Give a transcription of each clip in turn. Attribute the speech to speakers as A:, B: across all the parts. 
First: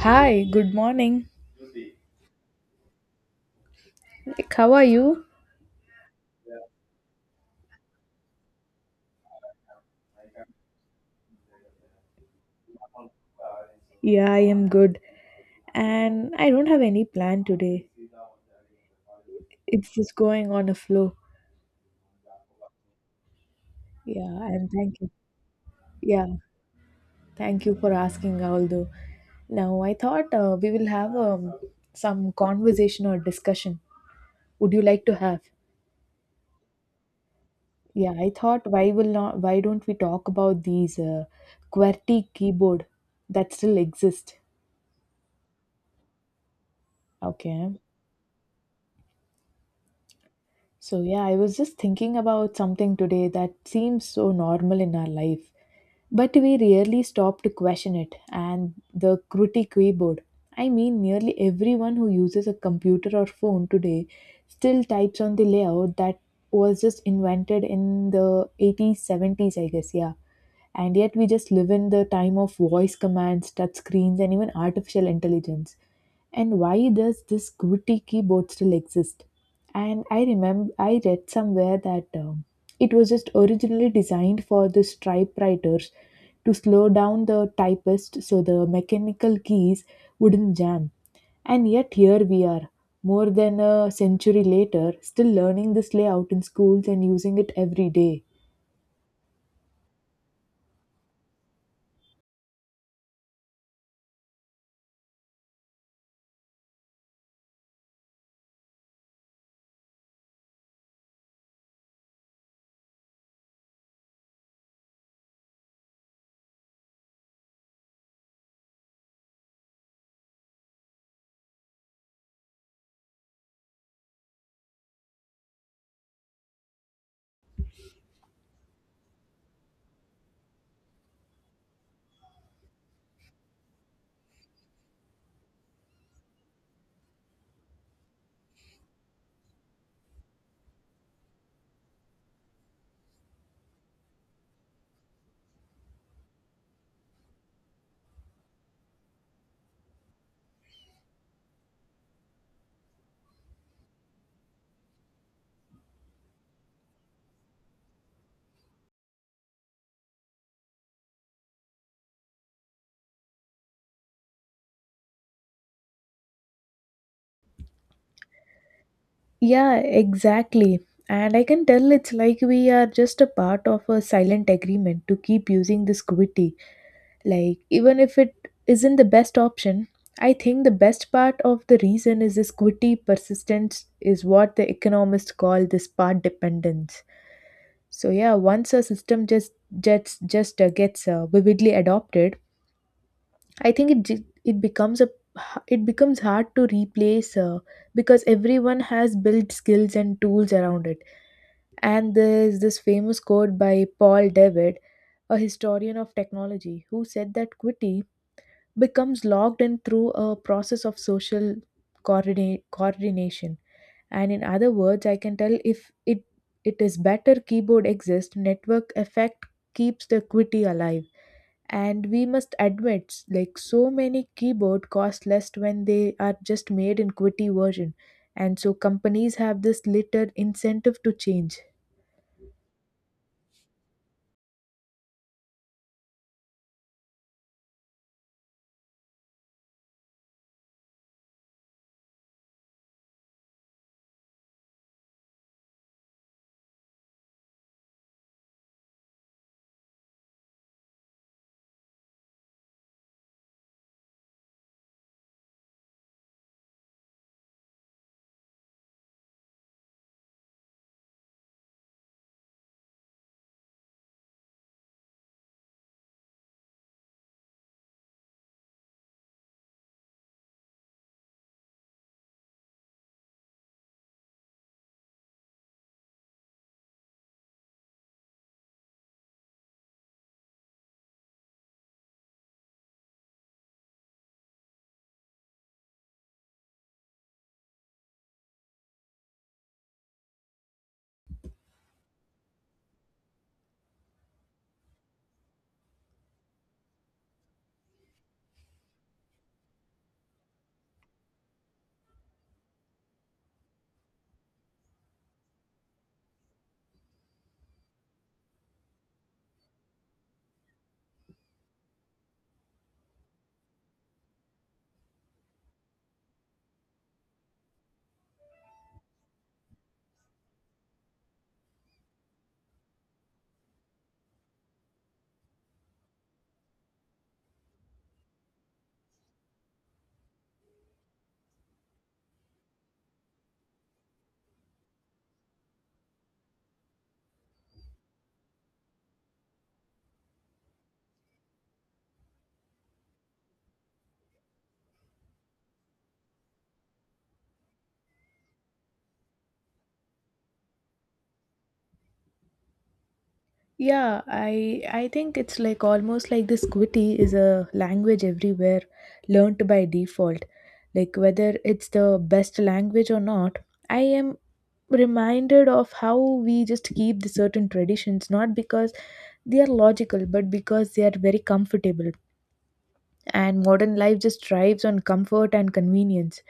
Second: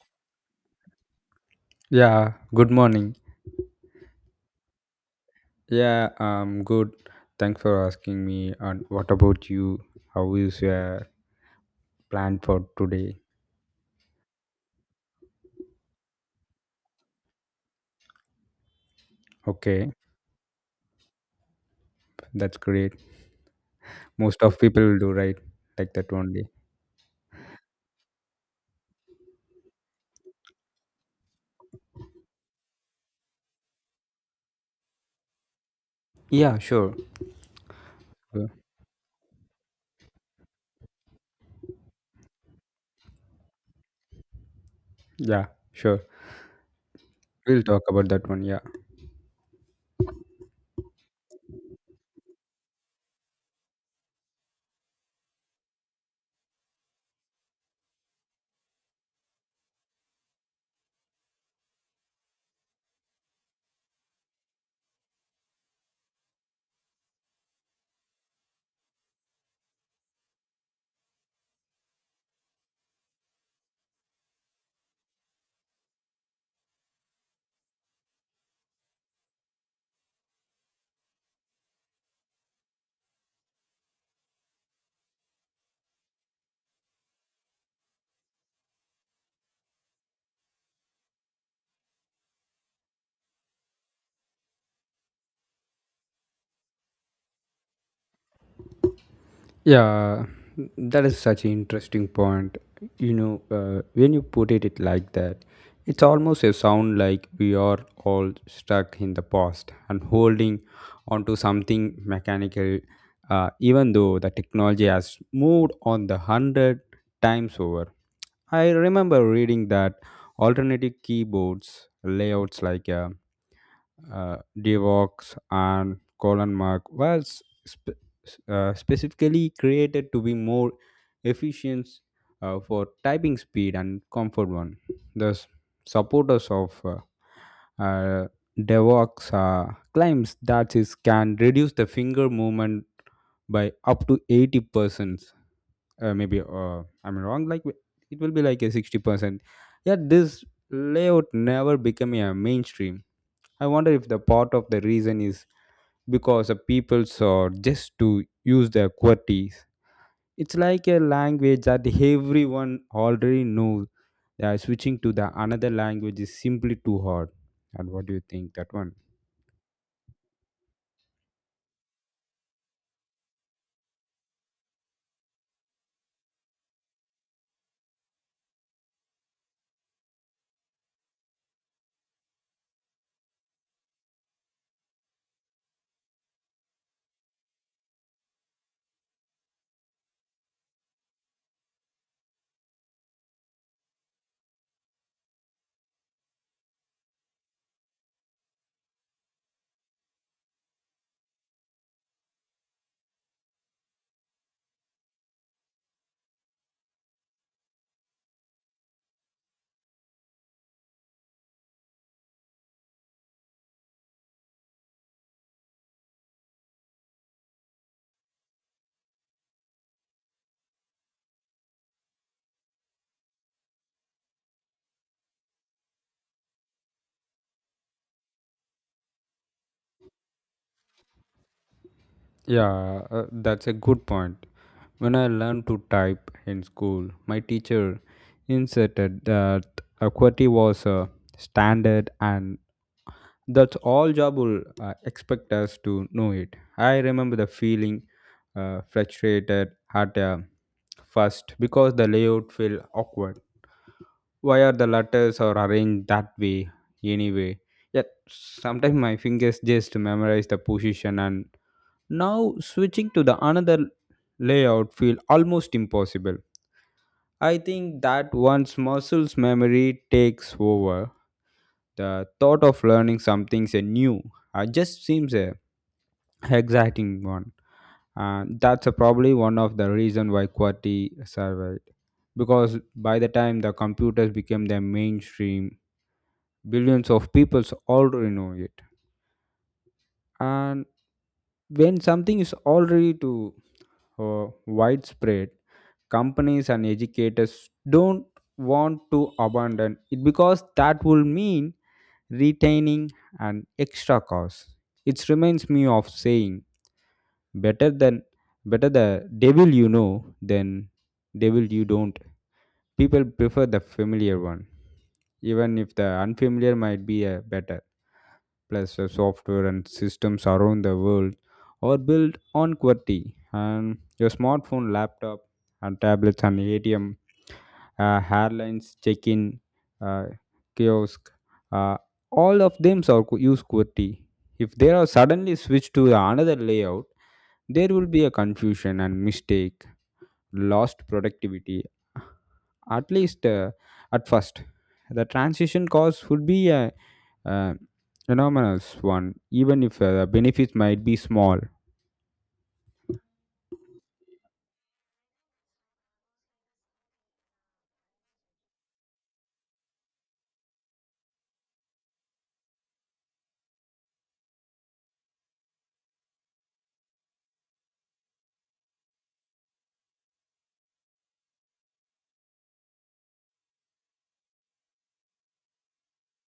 A: Hi, good morning.
B: Yeah, good morning.
A: Like, how are you?
B: Yeah, Good. Thanks for asking me. And what about you? How is your plan for today?
A: Yeah, I am good. And I don't have any plan today.
B: Okay,
A: It's just going on a flow.
B: that's great. Most
A: Yeah,
B: of
A: and
B: people will
A: thank you.
B: do right like that
A: Yeah,
B: only.
A: thank you for asking, although. Now, I thought we will have some conversation or discussion. Would you like to have?
B: Yeah, sure.
A: Yeah, I
B: Uh,
A: thought why will not why don't we talk about these QWERTY keyboard that still exist?
B: Yeah, sure. We'll
A: Okay.
B: talk about that one. Yeah.
A: So, yeah, I was just thinking about something today that seems so normal in our life, but we rarely stop to question it. And the Kruti keyboard. I mean, nearly everyone who uses a computer or phone today still types on the layout that was just invented in the 80s, 70s, I guess, yeah. And yet we just live in the time of voice commands, touch screens, and even artificial intelligence. And why does this gritty keyboard still exist? And I remember I read somewhere that it was just originally designed for the typewriters to slow down the typist so the mechanical keys wouldn't jam. And yet here we are more than a century later, still learning this layout in schools and using it every day.
B: Yeah, that is such an interesting point. When you put it like that, it's almost a sound like we are all stuck in the past and holding onto something mechanical, even though the technology has moved on the hundred times over. I remember reading that alternative keyboards layouts like Devox and colon mark was specifically created to be more efficient, for typing speed and comfort one. The supporters of uh, Devox claims that it can reduce the finger movement by up to 80%, maybe I'm wrong, like it will be like a 60%. Yet this layout never became a mainstream. I wonder if the part of the reason is because the people saw just to use their QWERTYs. It's like a language that everyone already knows. Yeah, switching to the another language is simply too hard. And what do you think that one?
A: Yeah, exactly. And I can tell it's like we are just a part of a silent agreement to keep using this gritty. Like, even if it isn't the best option, I think the best part of the reason is this gritty persistence is what the economists call this part dependence. So yeah, once a system just gets vividly adopted, I think it becomes a it becomes hard to replace because everyone has built skills and tools around it. And there's this famous quote by Paul David, a historian of technology, who said that Qwerty becomes logged in through a process of social coordination. And in other words, I can tell if it is better keyboard exists, network effect keeps the equity alive. And we must admit, like, so many keyboard cost less when they are just made in QWERTY version, and so companies have this little incentive to change.
B: Yeah, that's a good point. When I learned to type in school, my teacher insisted that equity was a standard and that's all job will expect us to know it. I remember the feeling frustrated at first, because the layout felt awkward. Why are the letters are arranged that way anyway? Yet sometimes my fingers just memorize the position, and now switching to the another layout feel almost impossible. I think that once muscles memory takes over, the thought of learning something say new just seems a exciting one. And that's a probably one of the reason why QWERTY survived. Because by the time the computers became the mainstream, billions of people already know it. And when something is already to widespread, companies and educators don't want to abandon it because that will mean retaining an extra cost. It reminds me of saying better than better the devil you know than devil you don't. People prefer the familiar one, even if the unfamiliar might be a better, plus the software and systems around the world are built on QWERTY, and your smartphone, laptop, and tablets and ATM, airlines, check-in, uh, kiosk, uh, all of them use QWERTY. If they are suddenly switched to the another layout, there will be a confusion and mistake, lost productivity, at least at first. The transition cost would be a uh, enormous one, even if the benefits might be small.
A: Yeah, I think it's like almost like this Quiti is a language everywhere learned by default. Like whether it's the best language or not, I am reminded of how we just keep the certain traditions not because they are logical but because they are very comfortable, and modern life just thrives on comfort and convenience.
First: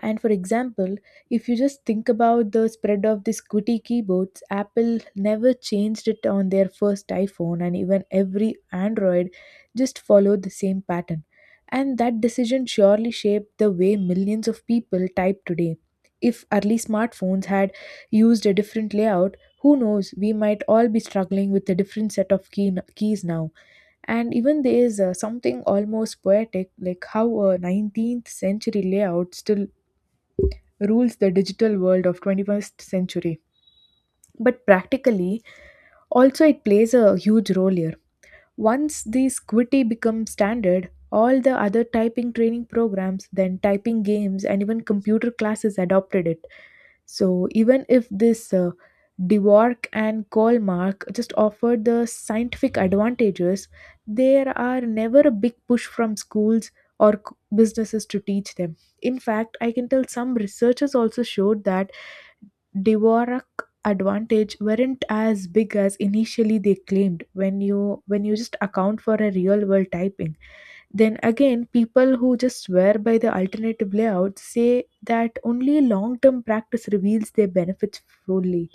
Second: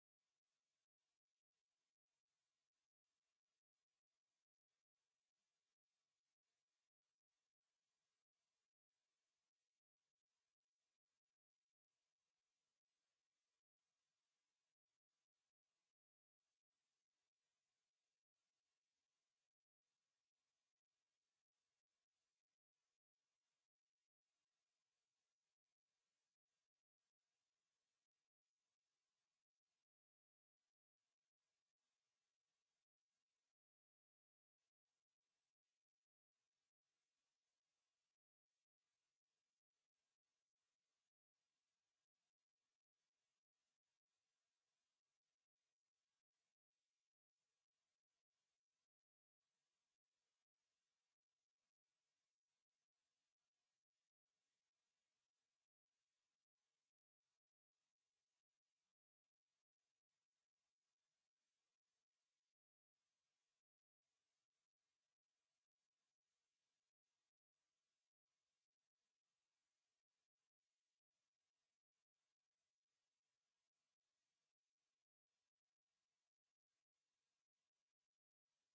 A: And for example, if you just think about the spread of these QWERTY keyboards, Apple never changed it on their first iPhone, and even every Android just followed the same pattern. And that decision surely shaped the way millions of people type today. If early smartphones had used a different layout, who knows, we might all be struggling with a different set of keys now. And even there is something almost poetic, like how a 19th century layout still rules the digital world of 21st century. But practically, also it plays a huge role here. Once this Quitti becomes standard, all the other typing training programs, then typing games, and even computer classes adopted it. So even if this Dwork and Kolmark just offered the scientific advantages, there are never a big push from schools or businesses to teach them. In fact, I can tell some researchers also showed that Dvorak advantage weren't as big as initially they claimed when you just account for a real world typing. Then again, people who just swear by the alternative layout say that only long term practice reveals their benefits fully.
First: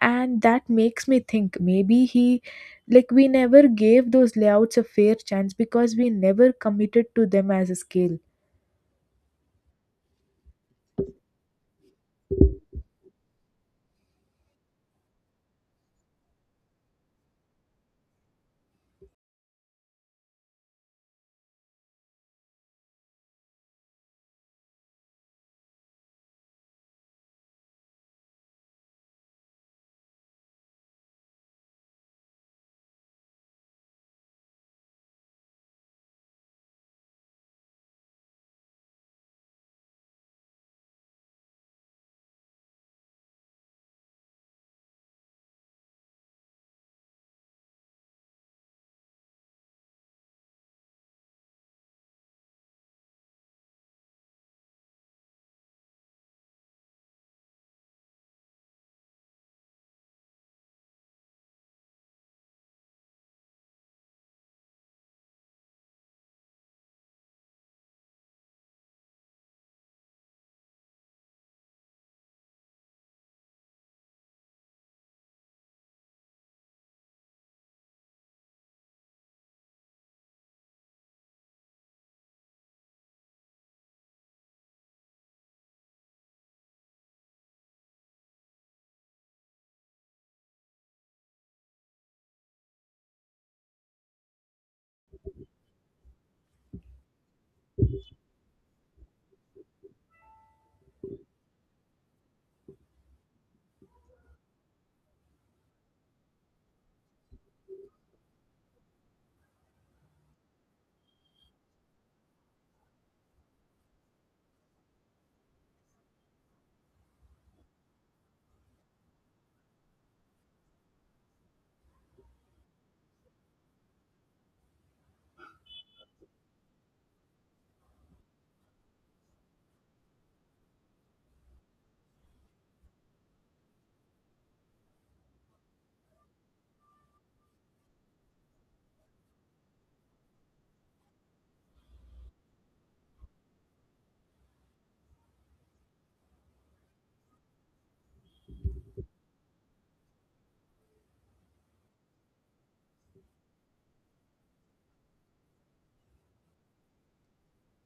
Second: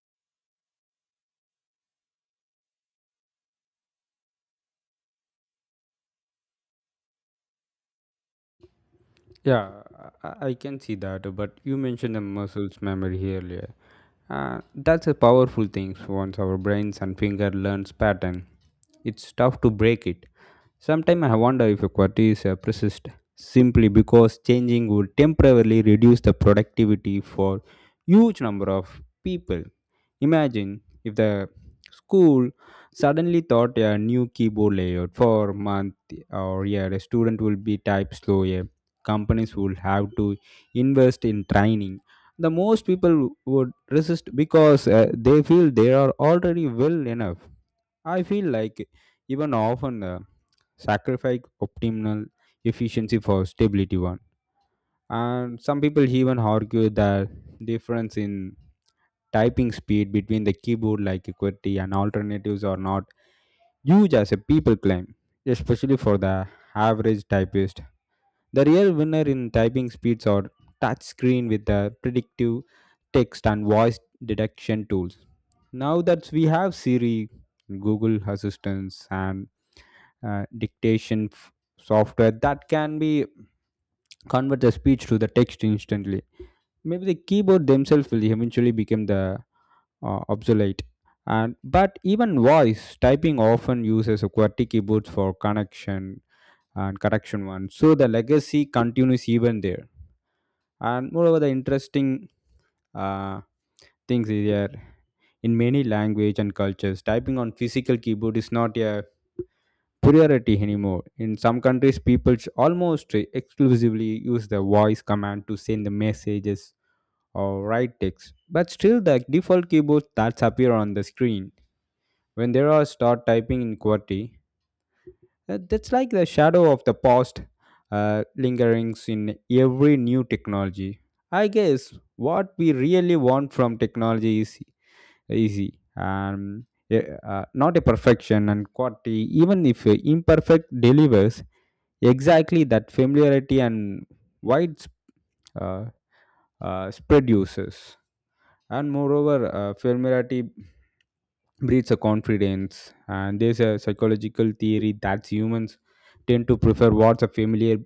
A: And that makes me think maybe he like we never gave those layouts a fair chance because we never committed to them as a scale.
B: Yeah, I can see that, but you mentioned the muscles memory earlier. That's a powerful thing. Once our brains and finger learns pattern, it's tough to break it. Sometimes I wonder if a quality is persist simply because changing would temporarily reduce the productivity for huge number of people. Imagine if the school suddenly thought a new keyboard layout for a month or year, a student will be type slow. A companies will have to invest in training, the most people would resist because they feel they are already well enough. I feel like even often sacrifice optimal efficiency for stability one, and some people even argue that difference in typing speed between the keyboard like equity and alternatives are not huge as a people claim, especially for the average typist. The real winner in typing speeds are touch screen with the predictive text and voice detection tools. Now that we have Siri, Google Assistants, and uh, dictation f- software that can be convert the speech to the text instantly. Maybe the keyboard themselves will eventually become the obsolete. And but even voice typing often uses a QWERTY keyboards for connection and correction one, so the legacy continues even there. And moreover the interesting uh, things is here, in many language and cultures typing on physical keyboard is not a priority anymore. In some countries people almost exclusively use the voice command to send the messages or write text, but still the default keyboards that appear on the screen when they are start typing in qwerty. That's like the shadow of the past, lingerings in every new technology. I guess what we really want from technology is easy and not a perfection and quality, even if imperfect delivers exactly that familiarity and wide uh, spread uses. And moreover, familiarity breeds a confidence, and there's a psychological theory that humans tend to prefer what's a familiar,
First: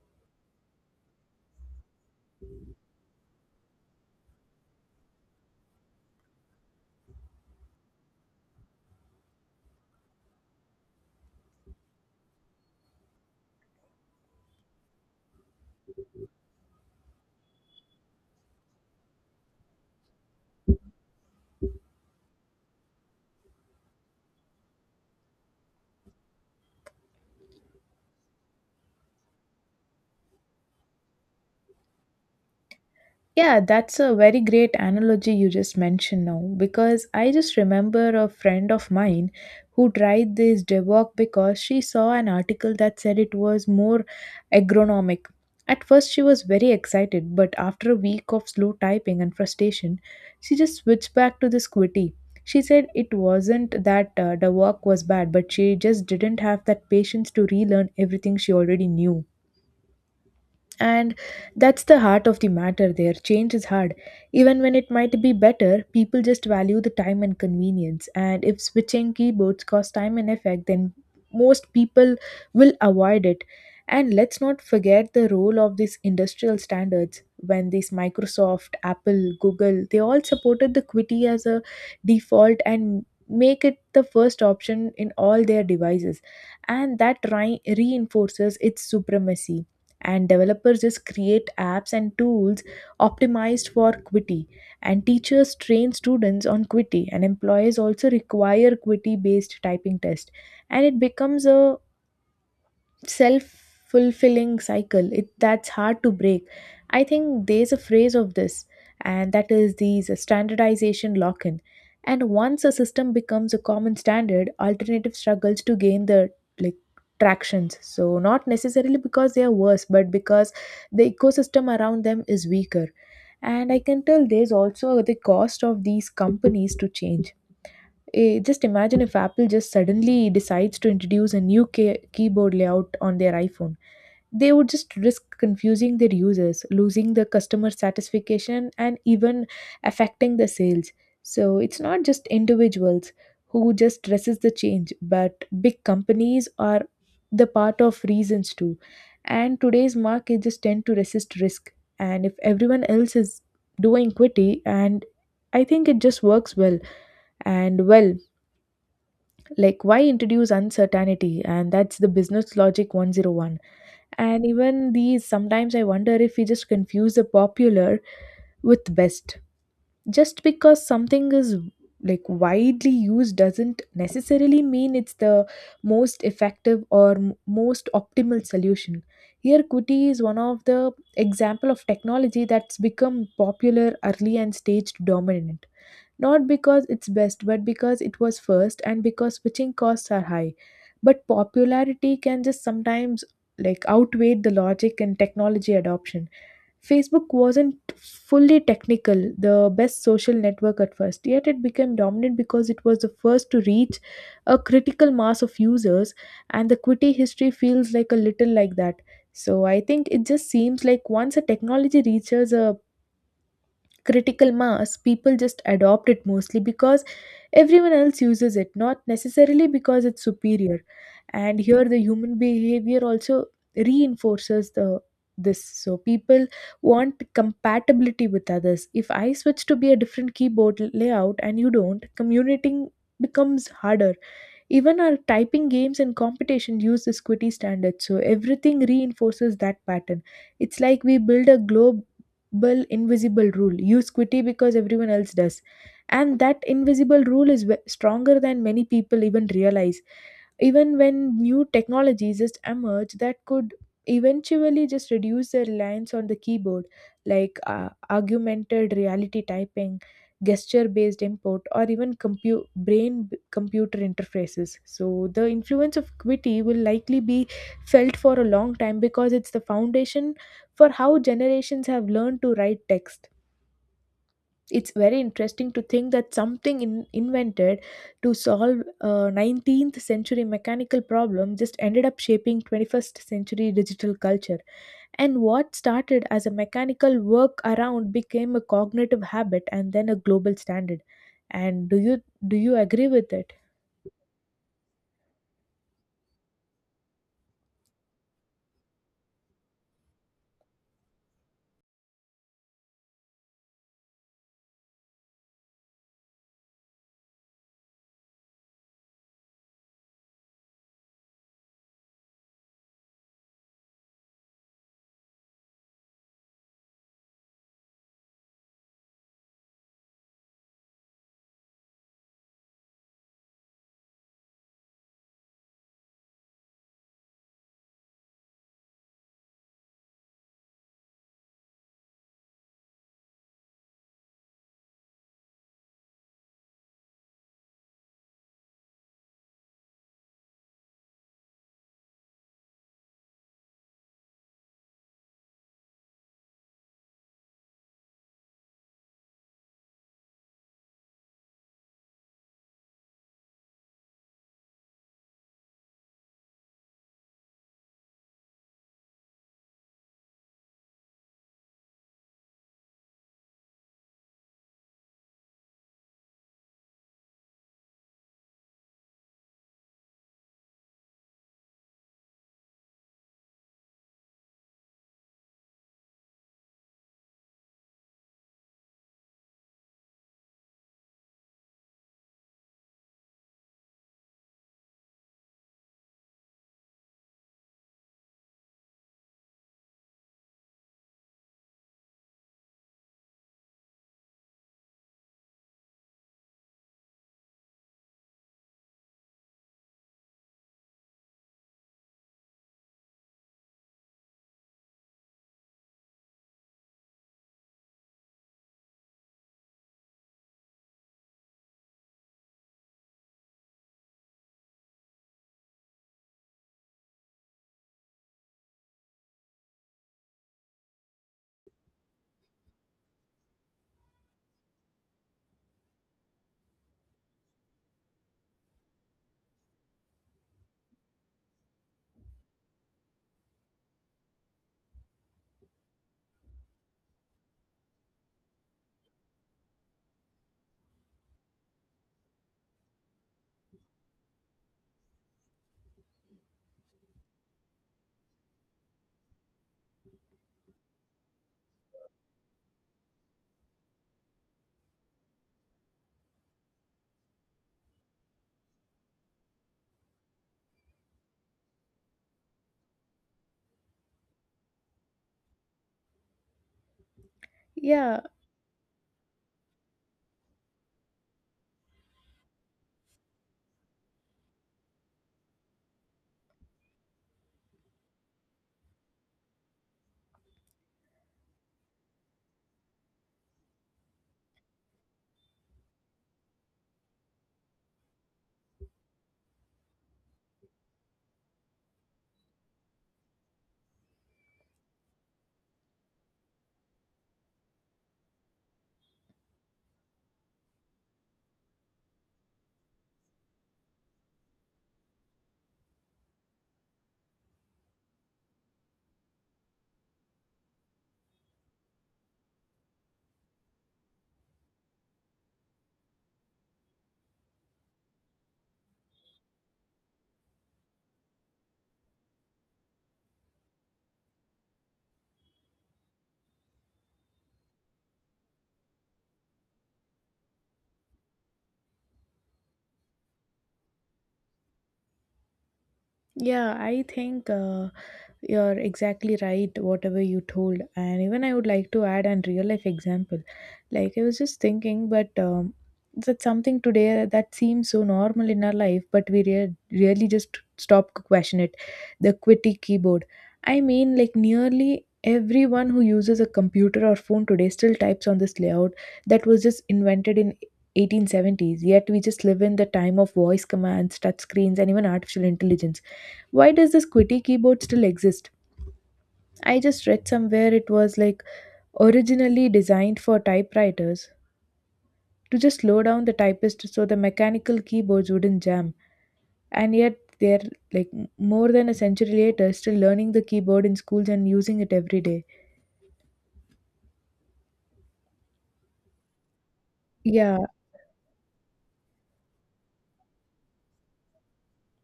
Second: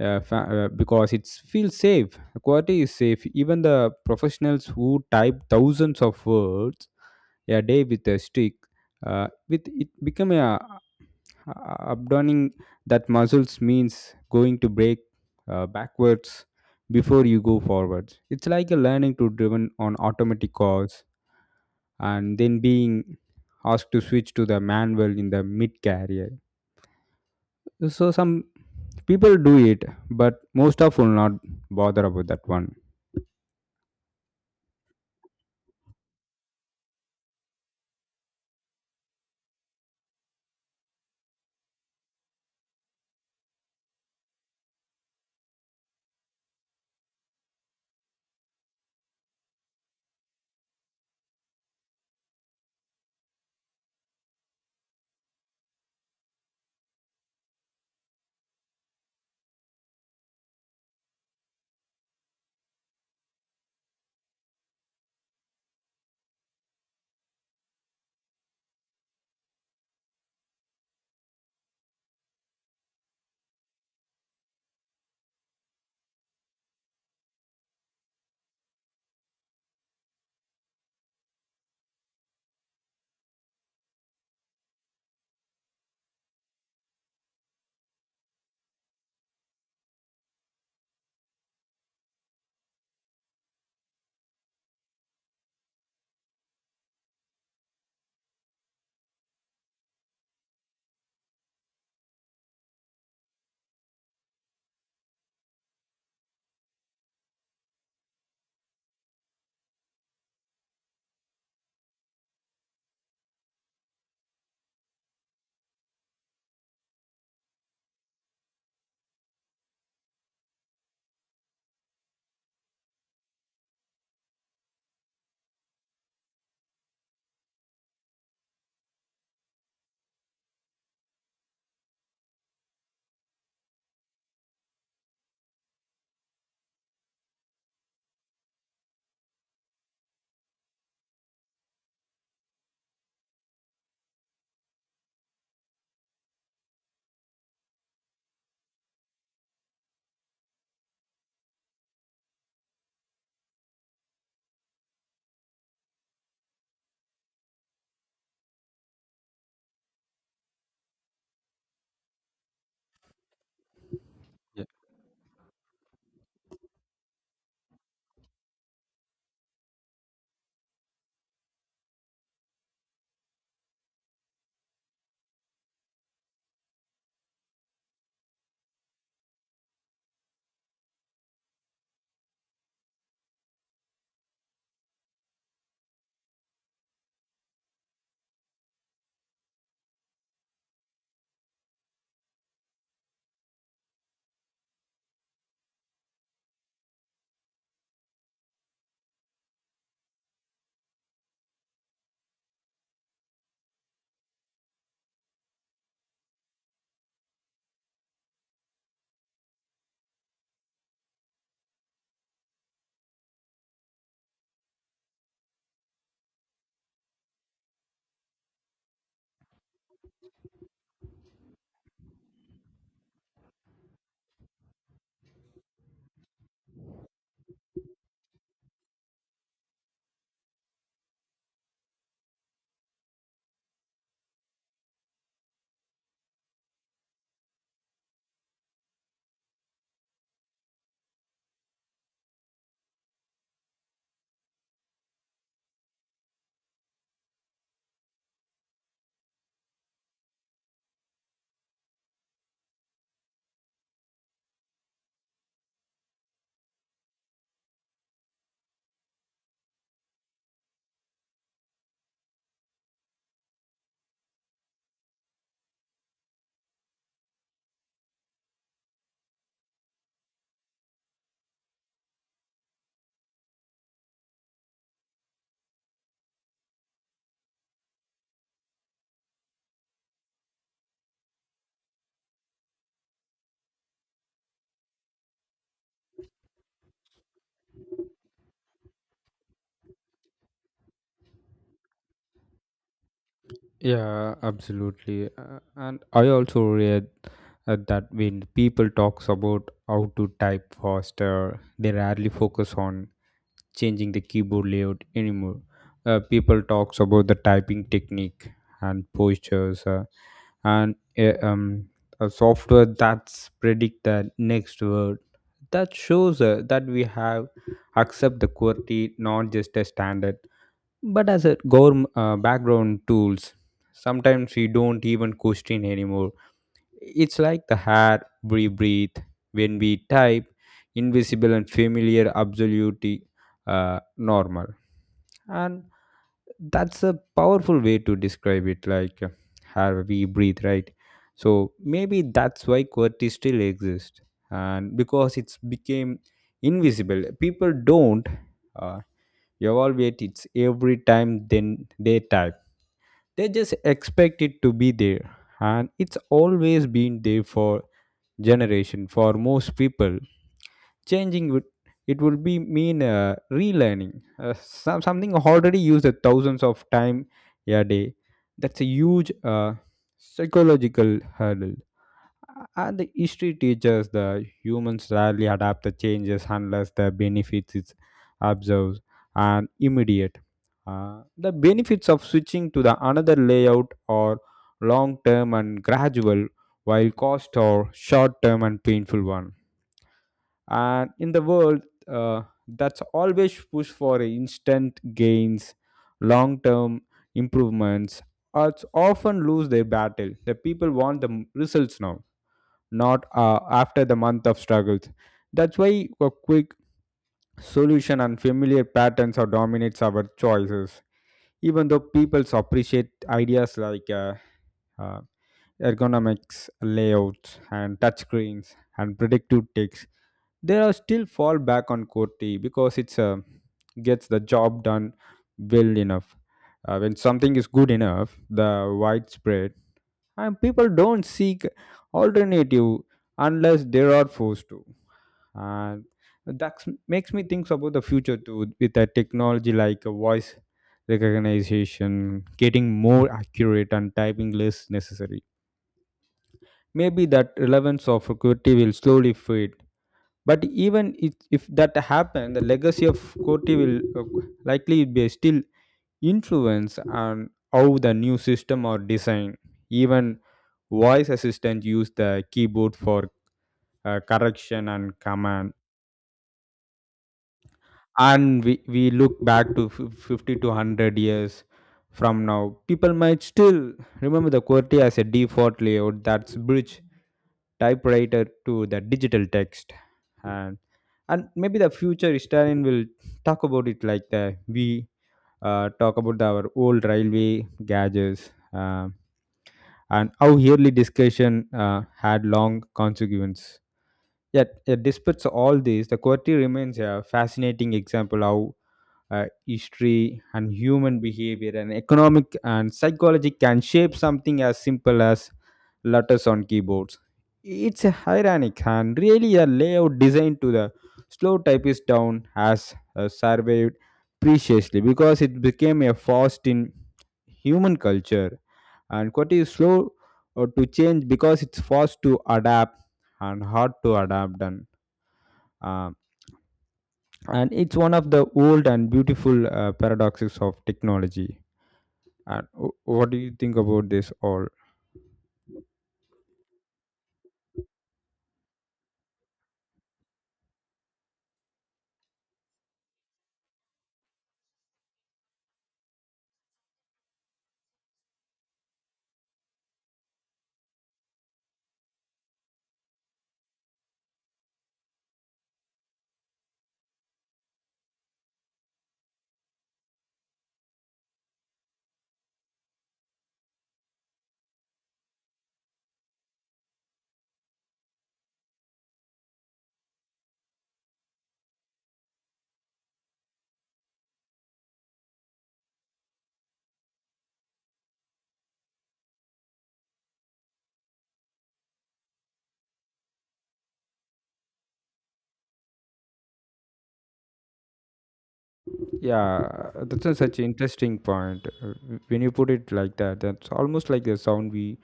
B: because it feels safe. The quality is safe, even the professionals who type thousands of words a day with a stick with it become a abdoning that muscles means going to break backwards before you go forwards. It's like a learning to driven on automatic cars and then being asked to switch to the manual in the mid career. So some people do it, but most of will not bother about that one.
A: Yeah, that's a very great analogy you just mentioned now, because I just remember a friend of mine who tried this DevOps because she saw an article that said it was more agronomic. At first, she was very excited, but after a week of slow typing and frustration, she just switched back to this QWERTY. She said it wasn't that the work was bad, but she just didn't have that patience to relearn everything she already knew. And that's the heart of the matter there. Change is hard. Even when it might be better, people just value the time and convenience. And if switching keyboards costs time and effort, then most people will avoid it. And let's not forget the role of these industrial standards. When these Microsoft, Apple, Google, they all supported the Qwerty as a default and make it the first option in all their devices. And that reinforces its supremacy, and developers just create apps and tools optimized for Qwerty, and teachers train students on Qwerty, and employers also require Qwerty based typing test. And it becomes a self fulfilling cycle it that's hard to break. I think there's a phrase of this, and that is these standardization lock in. And once a system becomes a common standard, alternative struggles to gain the, like, tractions, so not necessarily because they are worse, but because the ecosystem around them is weaker. And I can tell there's also the cost of these companies to change. Eh, just imagine if Apple just suddenly decides to introduce a new keyboard layout on their iPhone. They would just risk confusing their users, losing the customer satisfaction, and even affecting the sales. So it's not just individuals who just resist the change, but big companies are the part of reasons too. And today's market just tend to resist risk. And if everyone else is doing equity, and I think it just works well and well, like, why introduce uncertainty? And that's the business logic 101. And even these, sometimes I wonder if we just confuse the popular with best. Just because something is like widely used doesn't necessarily mean it's the most effective or most optimal solution. Here kuti is one of the example of technology that's become popular early and staged dominant, not because it's best, but because it was first and because switching costs are high. But popularity can just sometimes like outweigh the logic and technology adoption. Facebook wasn't fully technical, the best social network at first, yet it became dominant because it was the first to reach a critical mass of users, and the Quitty history feels like a little like that. So I think it just seems like once a technology reaches a critical mass, people just adopt it mostly because everyone else uses it, not necessarily because it's superior. And here the human behavior also reinforces the this, so people want compatibility with others. If I switch to be a different keyboard layout and you don't, communicating becomes harder. Even our typing games and competition use this Qwerty standard, so everything reinforces that pattern. It's like we build a global invisible rule. Use Qwerty because everyone else does. And that invisible rule is stronger than many people even realize, even when new technologies just emerge that could eventually just reduce their reliance on the keyboard, like augmented reality typing, gesture based input, or even brain computer interfaces. So the influence of qwerty will likely be felt for a long time, because it's the foundation for how generations have learned to write text. It's very interesting to think that something invented to solve a 19th century mechanical problem just ended up shaping 21st century digital culture. And what started as a mechanical work around became a cognitive habit and then a global standard. And do you agree with it?
B: Yeah, absolutely. And I also read that when people talks about how to type faster, they rarely focus on changing the keyboard layout anymore. People talks about the typing technique and postures, and a software that's predict the next word. That shows that we have accept the quality, not just a standard, but as a government background tools. Sometimes we don't even question anymore, it's like the air we breathe when we type, invisible and familiar, absolutely normal. And that's a powerful way to describe it, like how we breathe, right? So maybe that's why QWERTY still exists, and because it's became invisible, people don't uh, evaluate it every time then they type. They just expect it to be there, and it's always been there for generation. For most people changing would, it would be mean relearning something already used a thousands of time a day. That's a huge psychological hurdle, and the history teaches the humans rarely adapt the changes unless the benefits is observed and immediate. The benefits of switching to the another layout are long term and gradual, while cost are short term and painful one. And in the world, uh, that's always push for instant gains, long term improvements, or often lose their battle. The people want the results now, not after the month of struggles. That's why a quick solution and familiar patterns are dominates our choices. Even though people appreciate ideas like uh, ergonomics, layouts, and touchscreens and predictive ticks, they are still fall back on QWERTY because it's gets the job done well enough. When something is good enough, the widespread, and people don't seek alternative unless they are forced to. And that makes me think about the future too, with a technology like a voice recognition getting more accurate and typing less necessary, maybe that relevance of qwerty will slowly fade. But even if that happens, the legacy of qwerty will likely be still influence on how the new system are designed. Even voice assistant use the keyboard for correction and command.
A: Yeah,
B: And we look back to 50 to 100 years from now, people might still remember the qwerty as a default layout that's bridge typewriter to the digital text. and and maybe the future historian will talk about it like the we talk about our old railway gadgets, and how yearly discussion had long consequences. Yet despite all this, the QWERTY remains a fascinating example how history and human behavior and economic and psychology can shape something as simple as letters on keyboards. It's a ironic, and really a layout designed to the slow typist down has surveyed preciously because it became a fast in human culture. And Qwerty is slow to change because it's fast to adapt and hard to adapt, and uh, and it's one of the old and beautiful paradoxes of technology. And what do you think about this all?
A: yeah, I think you're exactly right, whatever you told. And even I would like to add an real life example. Like, I was just thinking, but that's something today that seems so normal in our life, but we really just stop to question it. The QWERTY keyboard. I mean, like, nearly everyone who uses a computer or phone today still types on this layout that was just invented in 1870s. Yet we just live in the time of voice commands, touch screens, and even artificial intelligence. Why does this qwerty keyboard still exist? I just read somewhere it was like originally designed for typewriters to just slow down the typist so the mechanical keyboards wouldn't jam. And yet they're like more than a century later still learning the keyboard in schools and using it every day.
B: Yeah, that's a such
A: Yeah,
B: interesting point. When you put it like that, that's almost like the sound we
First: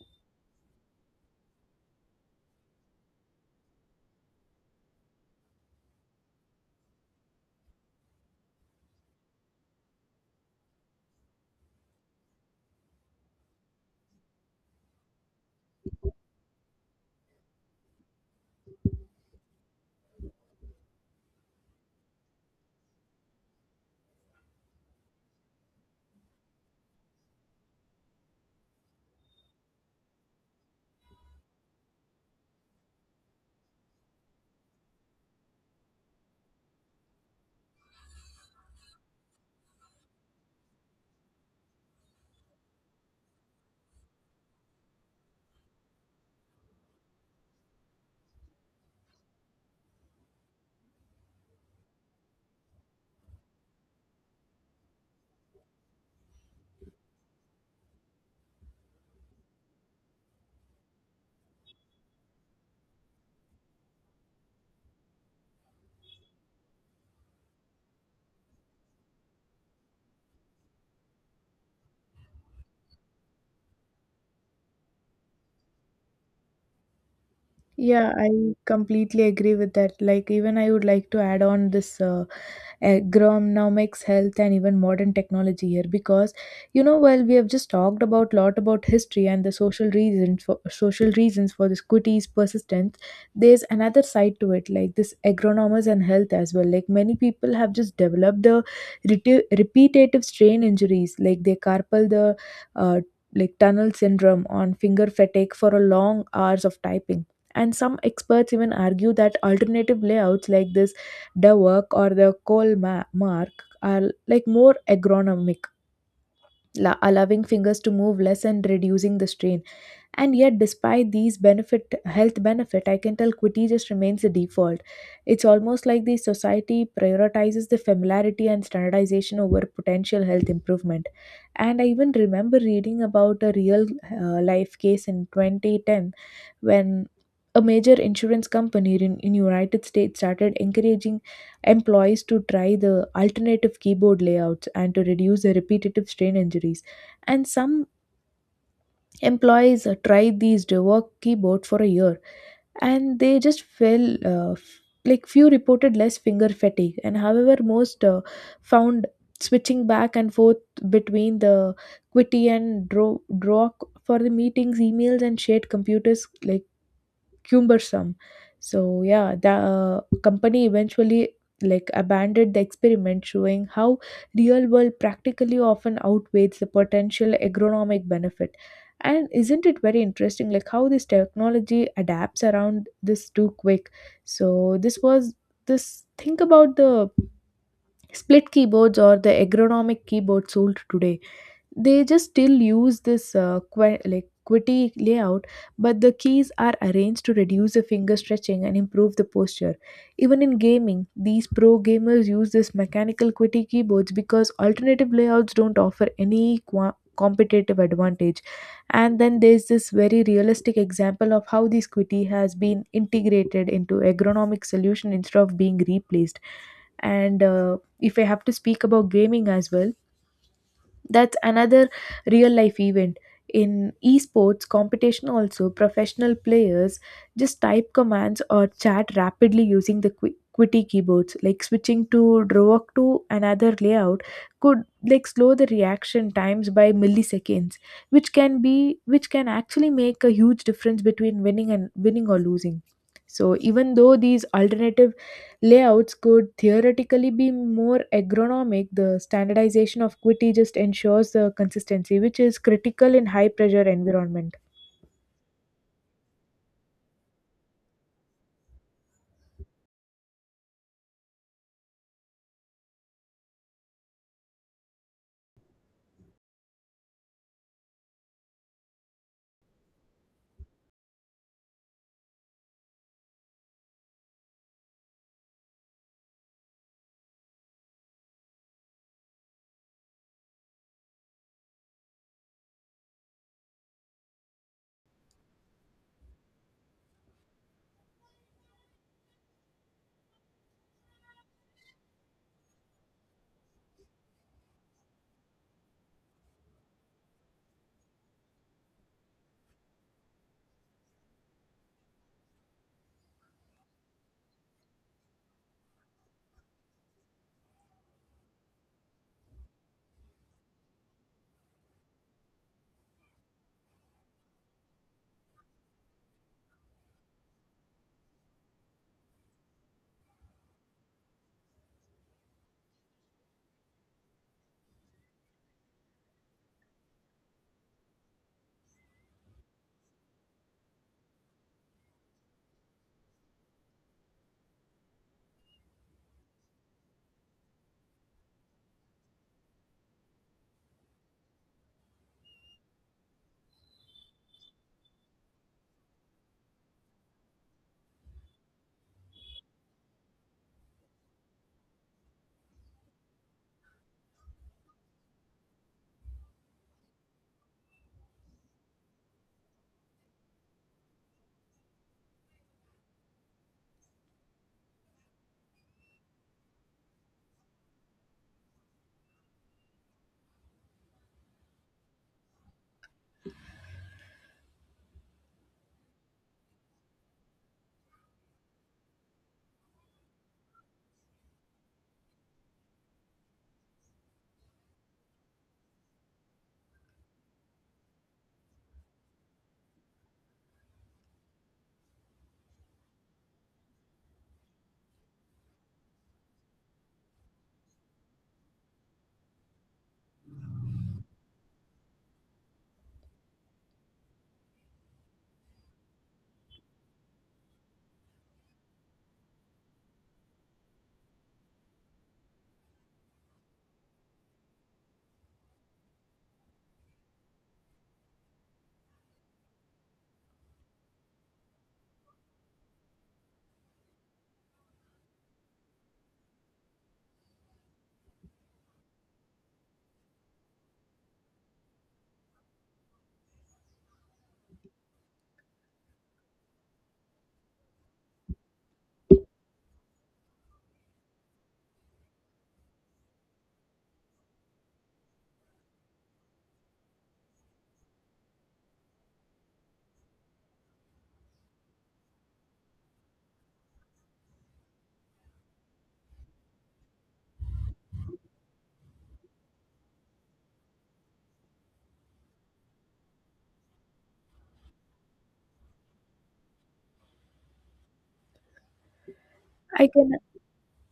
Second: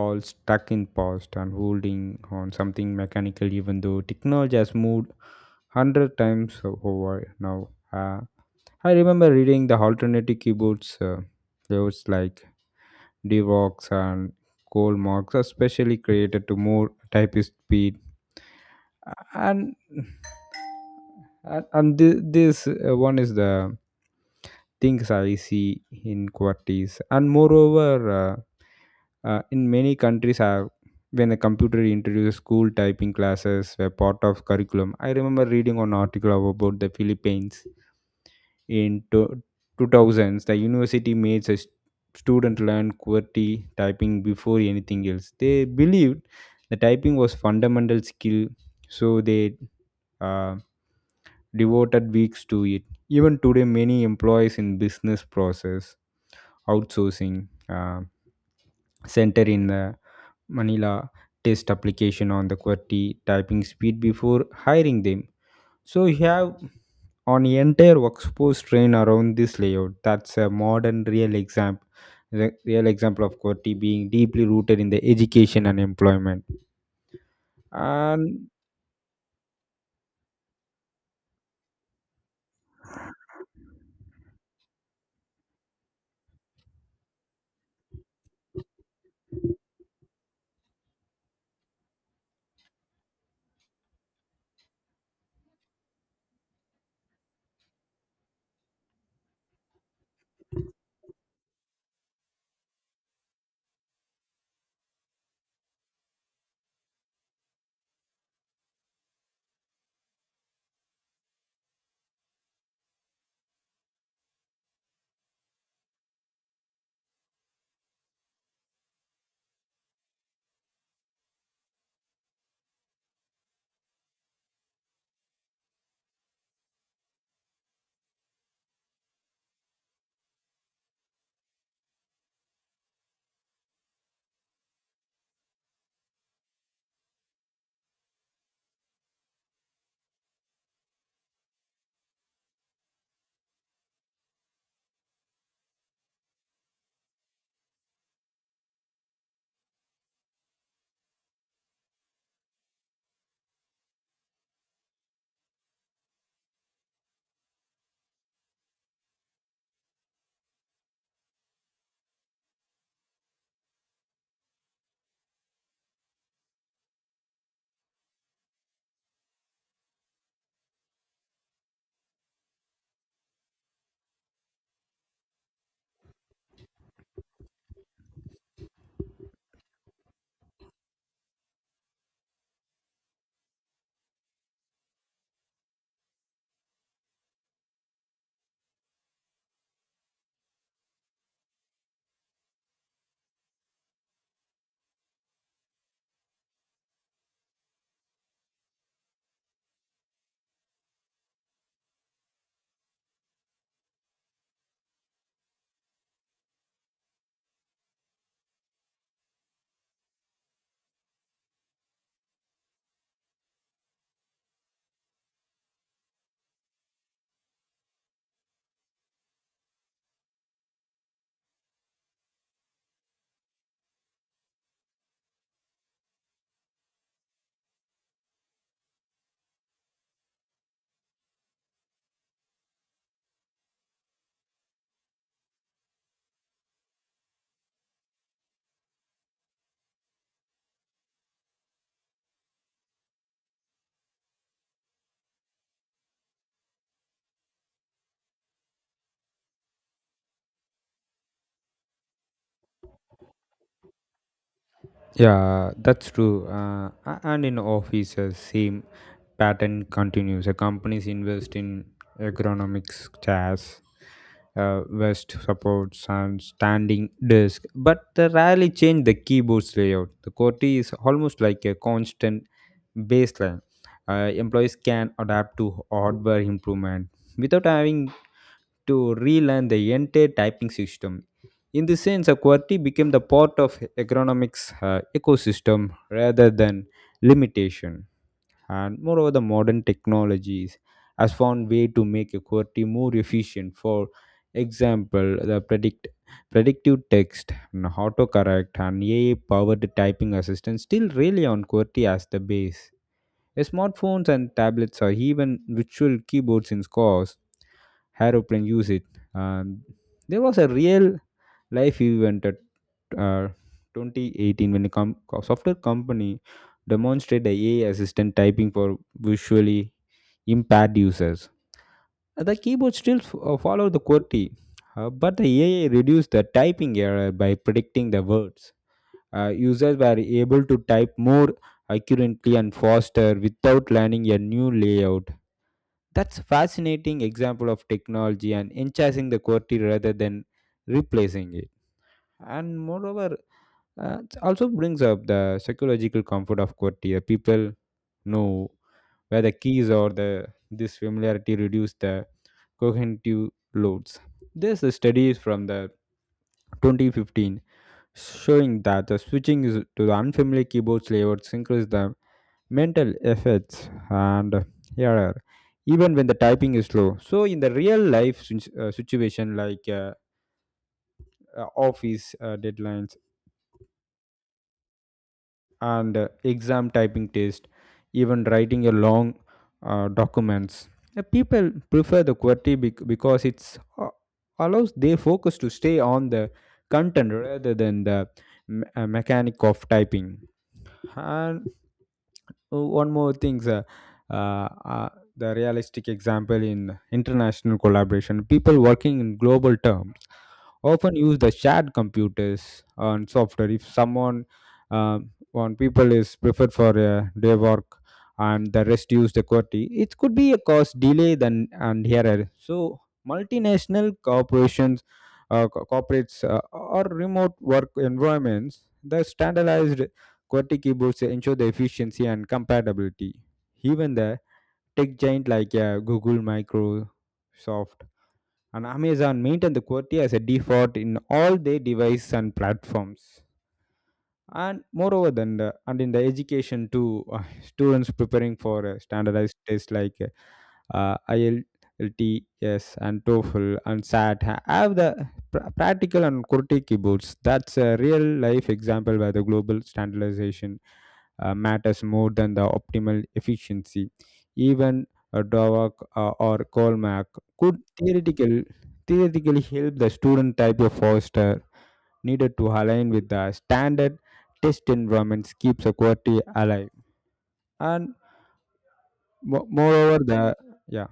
B: all stuck in past and holding on something mechanical, even though technology has moved 100 times over now. I remember reading the alternative keyboards. There was like Devox and coal marks are specially created to move typist speed. And and this one is the things I see in QWERTYs. And moreover, in many countries, have when a computer introduces school typing classes were part of curriculum. I remember reading an article about the Philippines in 2000s. The university made such student learned QWERTY typing before anything else. They believed the typing was fundamental skill, so they uh, devoted weeks to it. Even today, many employees in business process outsourcing center in the Manila test application on the QWERTY typing speed before hiring them. So you have on entire workforce train around this layout. That's a modern real example real example of qwerty being deeply rooted in the education and employment
A: yeah, I
B: and
A: completely agree with that. Like even I would like to add on this agronomics health and even modern technology here because you know while we have just talked about lot about history and the social reasons for this quitty's persistence. There's another side to it, like this agronomers and health as well. Like many people have just developed the repetitive strain injuries, like they carpal the uh, like tunnel syndrome on finger fatigue for a long hours of typing. And some experts even argue that alternative layouts like this the work or the mark are like more agronomic, allowing fingers to move less and reducing the strain. And yet, despite these benefit, health benefit, I can tell quitty just remains the default. It's almost like the society prioritizes the familiarity and standardization over potential health improvement. And I even remember reading about a real life case in 2010, when a major insurance company in United States started encouraging employees to try the alternative keyboard layouts and to reduce the repetitive strain injuries. And some employees tried these rework keyboard for a year, and they just fell f- like few reported less finger fatigue. And however, most found switching back and forth between the quitty and draw for the meetings, emails, and shared computers, like cumbersome. So yeah, the company eventually like abandoned the experiment, showing how real world practically often outweighs the potential agronomic benefit. And isn't it very interesting, like how this technology adapts around this too quick? So this was this. Think about the split keyboards or the agronomic keyboard sold today, they just still use this QWERTY layout, but the keys are arranged to reduce the finger stretching and improve the posture. Even in gaming, these pro gamers use this mechanical QWERTY keyboards because alternative layouts don't offer any qua competitive advantage. And then there's this very realistic example of how this QWERTY has been integrated into ergonomic solution instead of being replaced. And if I have to speak about gaming as well, that's another real life event. In esports competition, also professional players just type commands or chat rapidly using the quitty keyboards, like switching to draw to another layout could like slow the reaction times by milliseconds, which can be which can actually make a huge difference between winning and winning or losing. So even though these alternative layouts could theoretically be more ergonomic, the standardization of Qt just ensures the consistency, which is critical in high pressure environment.
B: yeah, that's true. And in offices same pattern continues. A companies invest in ergonomics chairs, vest supports and standing desk, but they rarely change the keyboard's layout. The qwerty is almost like a constant baseline. Employees can adapt to hardware improvement without having to relearn the entire typing system. In this sense, a QWERTY became the part of economics ecosystem rather than limitation. And moreover, the modern technologies has found way to make a QWERTY more efficient. For example, the predictive text, and autocorrect, and AI-powered typing assistant still rely on QWERTY as the base. Smartphones and tablets are even virtual keyboards in scores. Aeroplane use it. Um, there was a real life event at uh, 2018 when a software company demonstrated a AI assistant typing for visually impaired users. The keyboard still follow the QWERTY, but the AI reduced the typing error by predicting the words. Users were able to type more accurately and faster without learning a new layout. That's fascinating example of technology and enhancing the quality rather than replacing it. And moreover, it also brings up the psychological comfort of quality. People know where the keys are. The This familiarity reduce the cognitive loads. This studies from the 2015 showing that the to the unfamiliar keyboard layouts increase the mental effects and error, even when the typing is slow. So, in the real life situation like office deadlines and exam typing test, even writing a long documents, people prefer the QWERTY because it's allows their focus to stay on the content rather than the mechanic of typing. And one more thing, sir. Uh, uh, the realistic example in international collaboration, people working in global terms often use the shared computers and software. If someone, one people is preferred for a day work and the rest use the QWERTY, it could be a cause delay than and error. So multinational corporations, corporates or remote work environments, the standardized QWERTY keyboards ensure the efficiency and compatibility. Even the tech giant like Google, Microsoft, and Amazon maintain the QWERTY as a default in all their devices and platforms. And moreover than the and in the education too, students preparing for standardized tests like IELTS and TOEFL and SAT have the practical and QWERTY keyboards. That's a real life example where the global standardization matters more than the optimal efficiency, even Dovak or Colmac could theoretically help the student type of foster needed to align with the standard test environments keeps the quality alive. And
A: I
B: moreover,
A: can
B: the yeah.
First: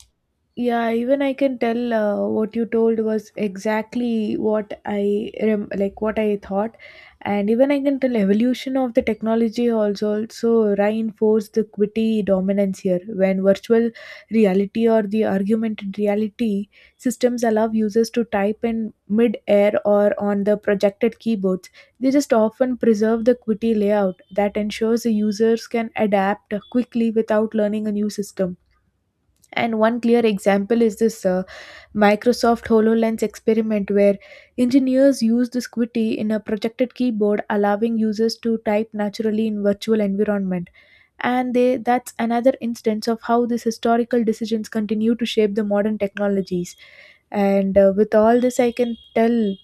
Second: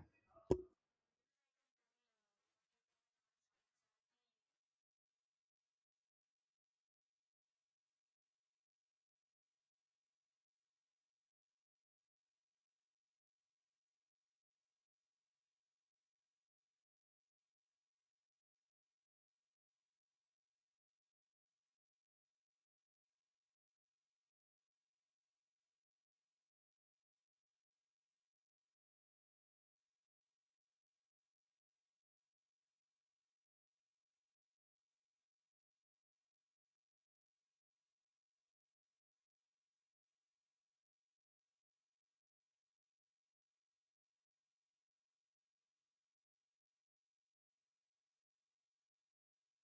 A: yeah, even I can tell what you told was exactly what I rem- like what I thought. And even I can tell evolution of the technology also reinforce the equity dominance here. When virtual reality or the augmented reality systems allow users to type in mid-air or on the projected keyboards, they just often preserve the equity layout that ensures the users can adapt quickly without learning a new system. And one clear example is this Microsoft HoloLens experiment, where engineers used this Qwerty in a projected keyboard, allowing users to type naturally in virtual environment. And they, that's another instance of how these historical decisions continue to shape the modern technologies. And with all this, I can tell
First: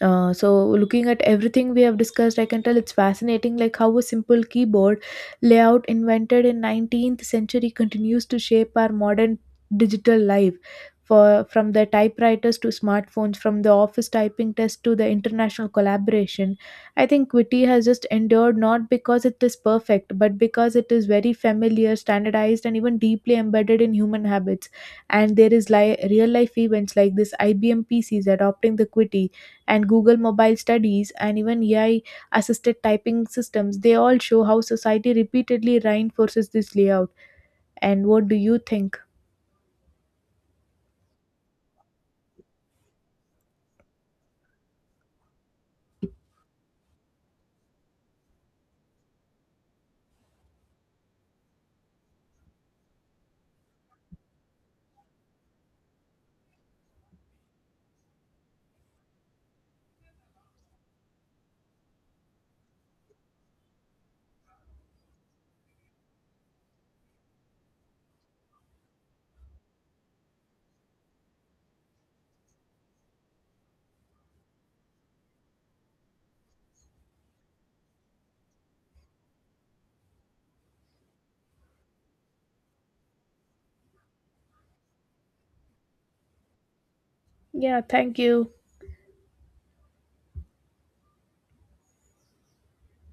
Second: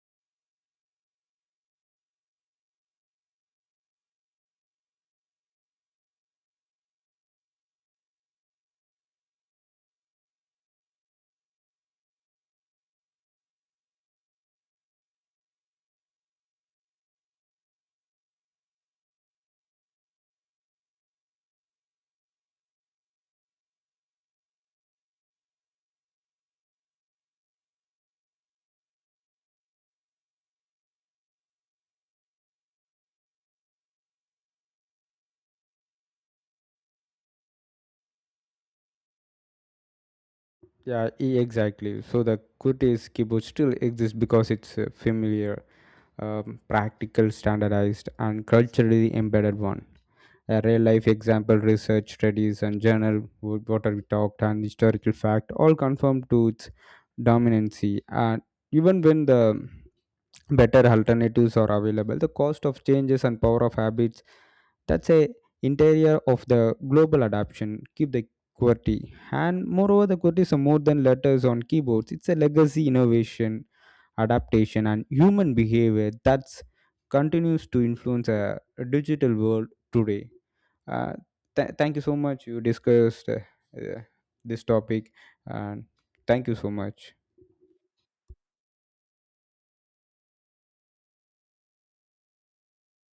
A: so looking at everything we have discussed, I can tell it's fascinating like how a simple keyboard layout invented in 19th century continues to shape our modern digital life. For from the typewriters to smartphones, from the office typing test to the international collaboration, I think QWERTY has just endured not because it is perfect, but because it is very familiar, standardized, and even deeply embedded in human habits. And there is real life events like this IBM PCs adopting the QWERTY and Google mobile studies and even AI assisted typing systems, they all show how society repeatedly reinforces this layout. And what do you think?
B: Yeah, exactly. So the Kurtis keyboard still exists because it's a familiar, practical, standardized, and culturally embedded one. A real life example, research studies and journal what are we talked and historical fact all confirm to its dominancy. And even when the better alternatives are available, the cost of changes and power of habits, that's a interior of the global adoption, keep the qwerty. And moreover, the qwerty is a more than letters on keyboards. It's a legacy innovation, adaptation, and human behavior that continues to influence a digital world today. Uh, Thank you so much. You discussed uh, this topic, and thank you so much.
A: Yeah, thank you.